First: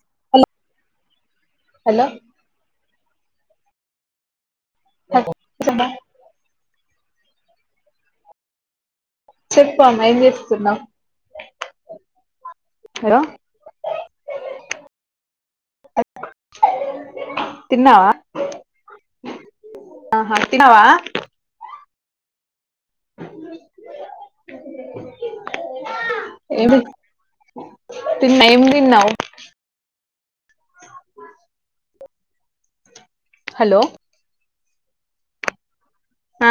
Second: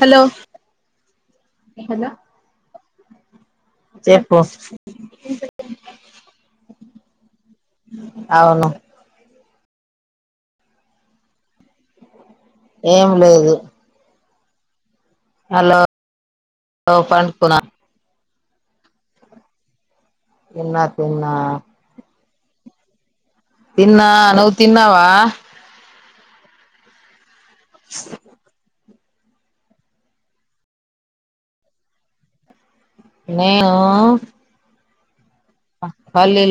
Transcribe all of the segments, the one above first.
Hello hello చెప్ అమ అవును చెప్ప అమ్మ ఏం చేస్తున్నావ్ ఏం హలో లేదు హలో హ పడుకునా తిన్నావా ఆహా తిన్నావా తిన్నా తిన్నా తిన్నా నువ్వు తిన్నావా ఏ తిన్నా ఏం తిన్నావు హలో నేనూ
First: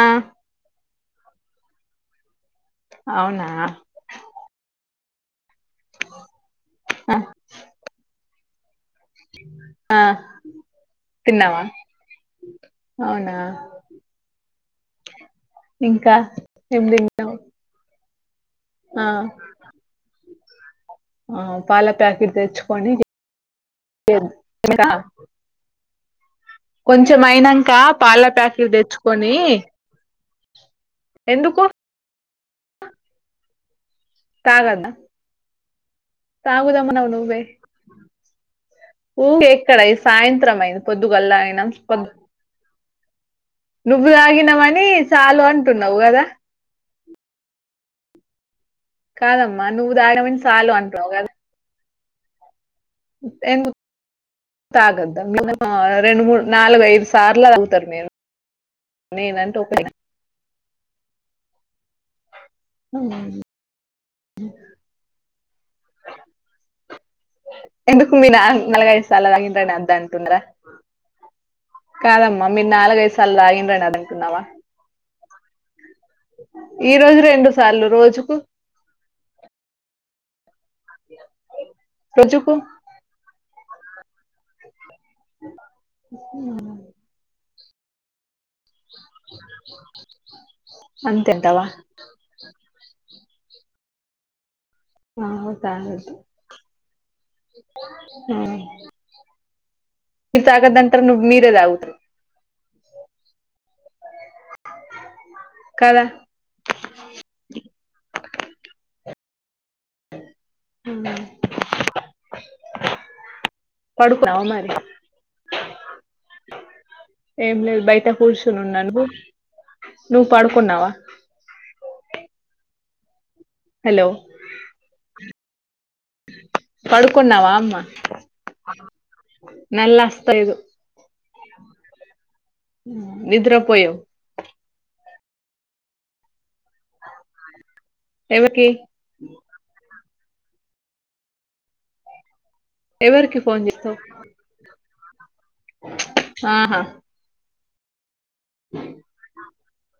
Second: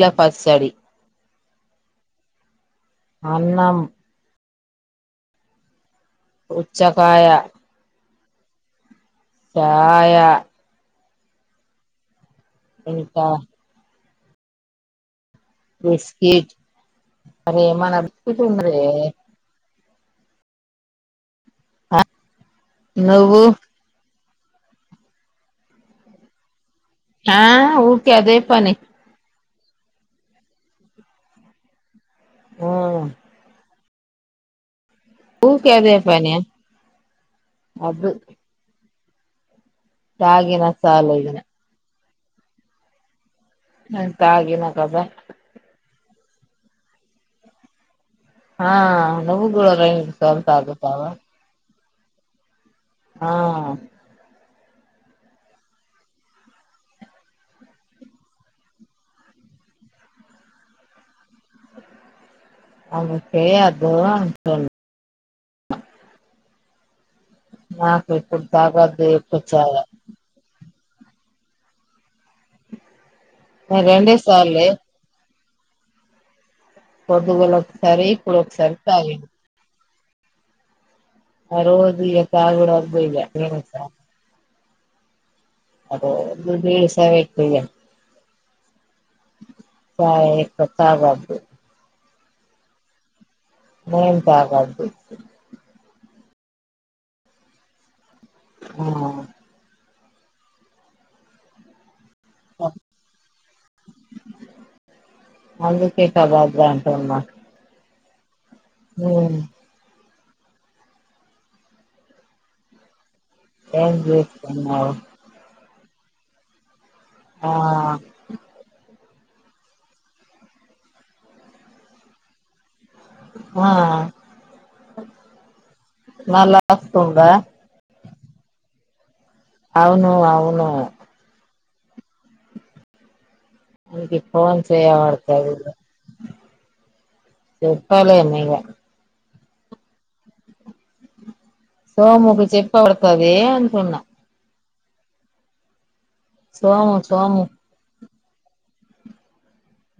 ఆ పచ్చడి అవునా అన్నం ఆ ఉచ్చకాయ ఆ తిన్నావా ఇంకా అవునా ఇంకా బిస్కెట్ ఏం తిన్నావ్ అని ఎమనా బిస్ట్ంది రే ఆ ఆ పాల ప్యాకెట్ తెచ్చుకొని నువ్వు ఎమెరా కొంచెం ఆ అయినంక ఊకే పాల అదే ప్యాకెట్ పని తెచ్చుకొని ఎందుకు ఉ తాగనా ఊకే అదే పని తాగుదము అన్నావు నువ్వే అద్దు ఊ ఎక్కడ సాయంత్రం తాగిన అయింది సాలేగిన పొద్దుగుల్లా అయినా పొద్ నువ్వు నేను తాగిన తాగినవని కదా చాలు అంటున్నావు కదా ఆ నువ్వు కాదమ్మా కూడా త తాగినవని సాలు తాగుతావా అంటున్నావు కదా ఆ ఎందుకు తాగద్దా మనం రెండు మూడు నాలుగు ఐదు సార్లు అడుగుతారు మీరు నేనంటూ ఒకడేనా అందుకే అద నాకు ఎందుకు మీ నా ఇప్పుడు నాలుగ తాగొద్దు ఐదు సాల్లు ఎక్కువ దాగిండరా అన చాయ వద్ద అంటున్నరా కాదమ్మా మీరు నాలుగు ఐదు సార్లు నేను తాగిండ్రణి అని రెండే అంటున్నావా సార్లే ఈ రోజు రెండు పొద్దుగుల సార్లు ఒకసారి రోజుకు ఇప్పుడు ఒకసారి తాగిండు ఆ రోజు ఇగ రోజుకు తాగుడు వద్దు ఇగ అంటే ఇది సావిత్రియా. చాయ్ ఎక్కువ అంతే తాగొద్దు అంటావా. నేను తాగాదు పోయి. అవును తాగదు ఉమ్. ఆ మీరు తాగొద్దంటరు నువ్ మీరే తాగుతారు. ఆహ్. అందుకే కదా అలా అంటున్నా. ఉమ్. ఉమ్. ఏం చేస్తున్నావు. ఆ ఏం లేదు బయట కూర్చుని ఉన్నాను. నువ్వు పడుకున్నావా. ఆహ్. హలో పడుకున్నావా అమ్మ. అవును నల్లాస్తలేదు. అవును వీనికి ఫోన్ చేయబడతది. చెప్పాలి ఏమో ఇగ. ఎవరికి సోముకు చెప్పబడతది ఎవరికి ఫోన్ అంటున్న. చేస్తావు సోము సోము.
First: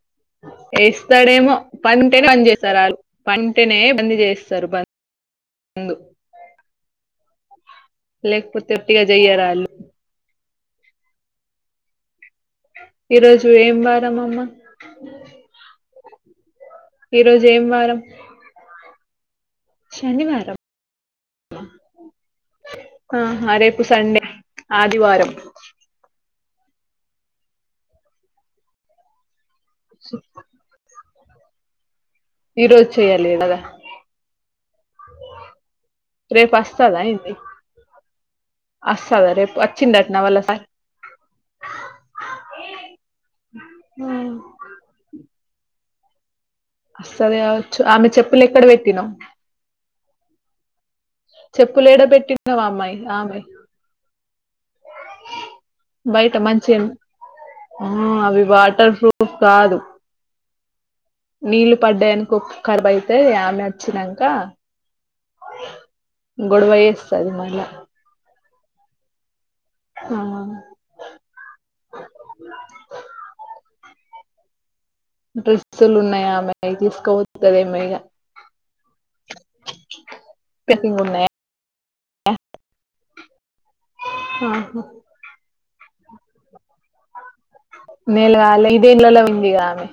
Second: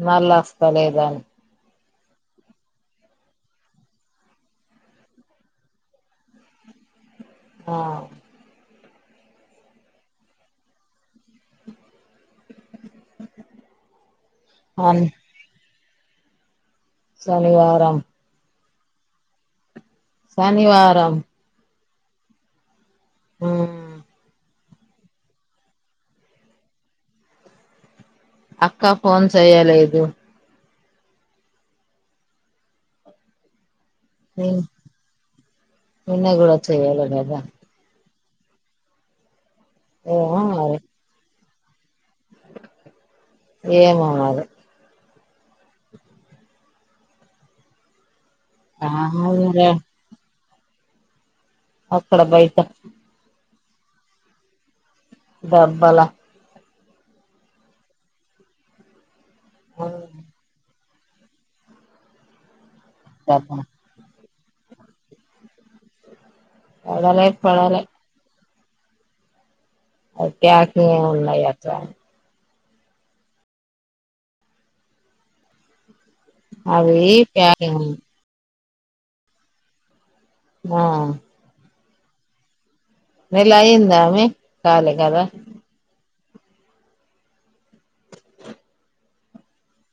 మళ్ళ వస్తలేదని ఏస్తాడేమో. పంటనే బంద్ చేస్తారు వాళ్ళు పంటనే బంద్ చేస్తారు బంద్. ముందు. ఆహ్. ఉట్టిగా చేయరాళ్లు. ఈరోజు ఏం వారం అమ్మ. అన్ ఈరోజు ఏం శనివారం వారం. శనివారం. ఆహ్ రేపు మ్మ్ సండే ఆదివారం. అక్క ఫోన్ చెయలేదు. ఈరోజు చేయ్యాలే కదా. ఉమ్ నిన్న కూడా చేయలేదు కదా. అస్తదా రేపు వచ్చింటంన్నా వాళ్ల ఏమో సార్. మరి ఏమో సార్ మరి. అస్తది కావచ్చు ఆమె చెప్పులు ఎక్కడ పెట్టినం. ఆ చెప్పులు ఏడ అక్కడ బయట పెట్టినవ్ అమ్మాయి ఆమెవి. డబ్బల బయట మంచిగ అవి ఆహ్ అవి వాటర్ ప్రూఫ్. కాదు. నీళ్లు పడ్డాయి అనుకో కరాబ్ అయితాయి డబ్బ ఆమె వచ్చినాంక. గొడవ పడలే చేస్తది మళ్ళా. పడలే ఆ అక్కయ్య అట్లనే ఉన్నాయి అట్లా. డ్రెస్లు ఉన్నాయి ఆమెవి అవి తీసుకపోతదేమో ప్యాకింగ్ ఇగ. ఆ పెటింగ్ ఉన్నాయా. నెలయిందామే ఆహా కాలే కదా. నెలకాలే ఇదే నెలలో పోయింది కదా ఆమె.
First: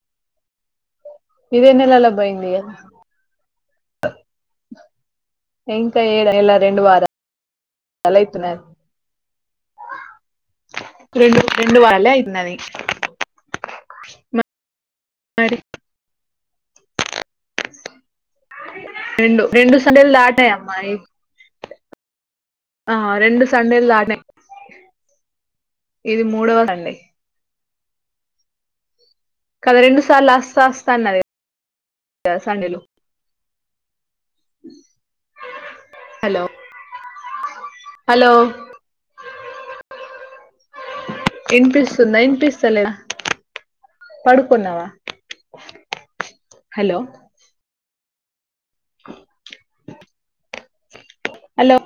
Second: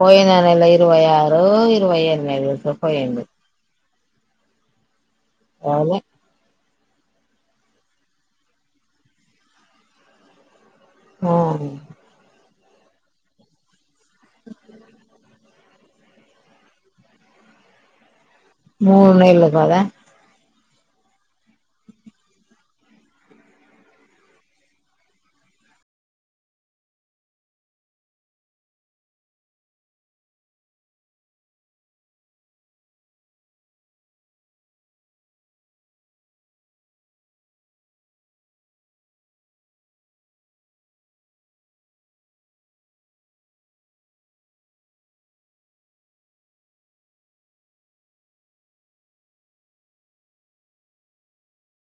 పోయిన నెల ఇరువై ఆరో ఇదే ఇరువై నెలలో ఎనిమిదో పోయింది కదా తీసుకుపోయిండు. ఇంకా ఏ రెండు వారాలయితున్నది రెండు అవును రెండు వారాలే అయితున్నది మరి మూడు రెండు నెలలు రెండు కదా సండేలు దాటాయి అమ్మ ఆ రెండు సండేలు దాటి ఇది మూడవ సండే కదా రెండు సార్లు అస్త అస్త అన్నది గా సండే లు హలో హలో ఇనిపిస్తుందా ఇనిపిస్తలేదా పడుకున్నావా హలో హలో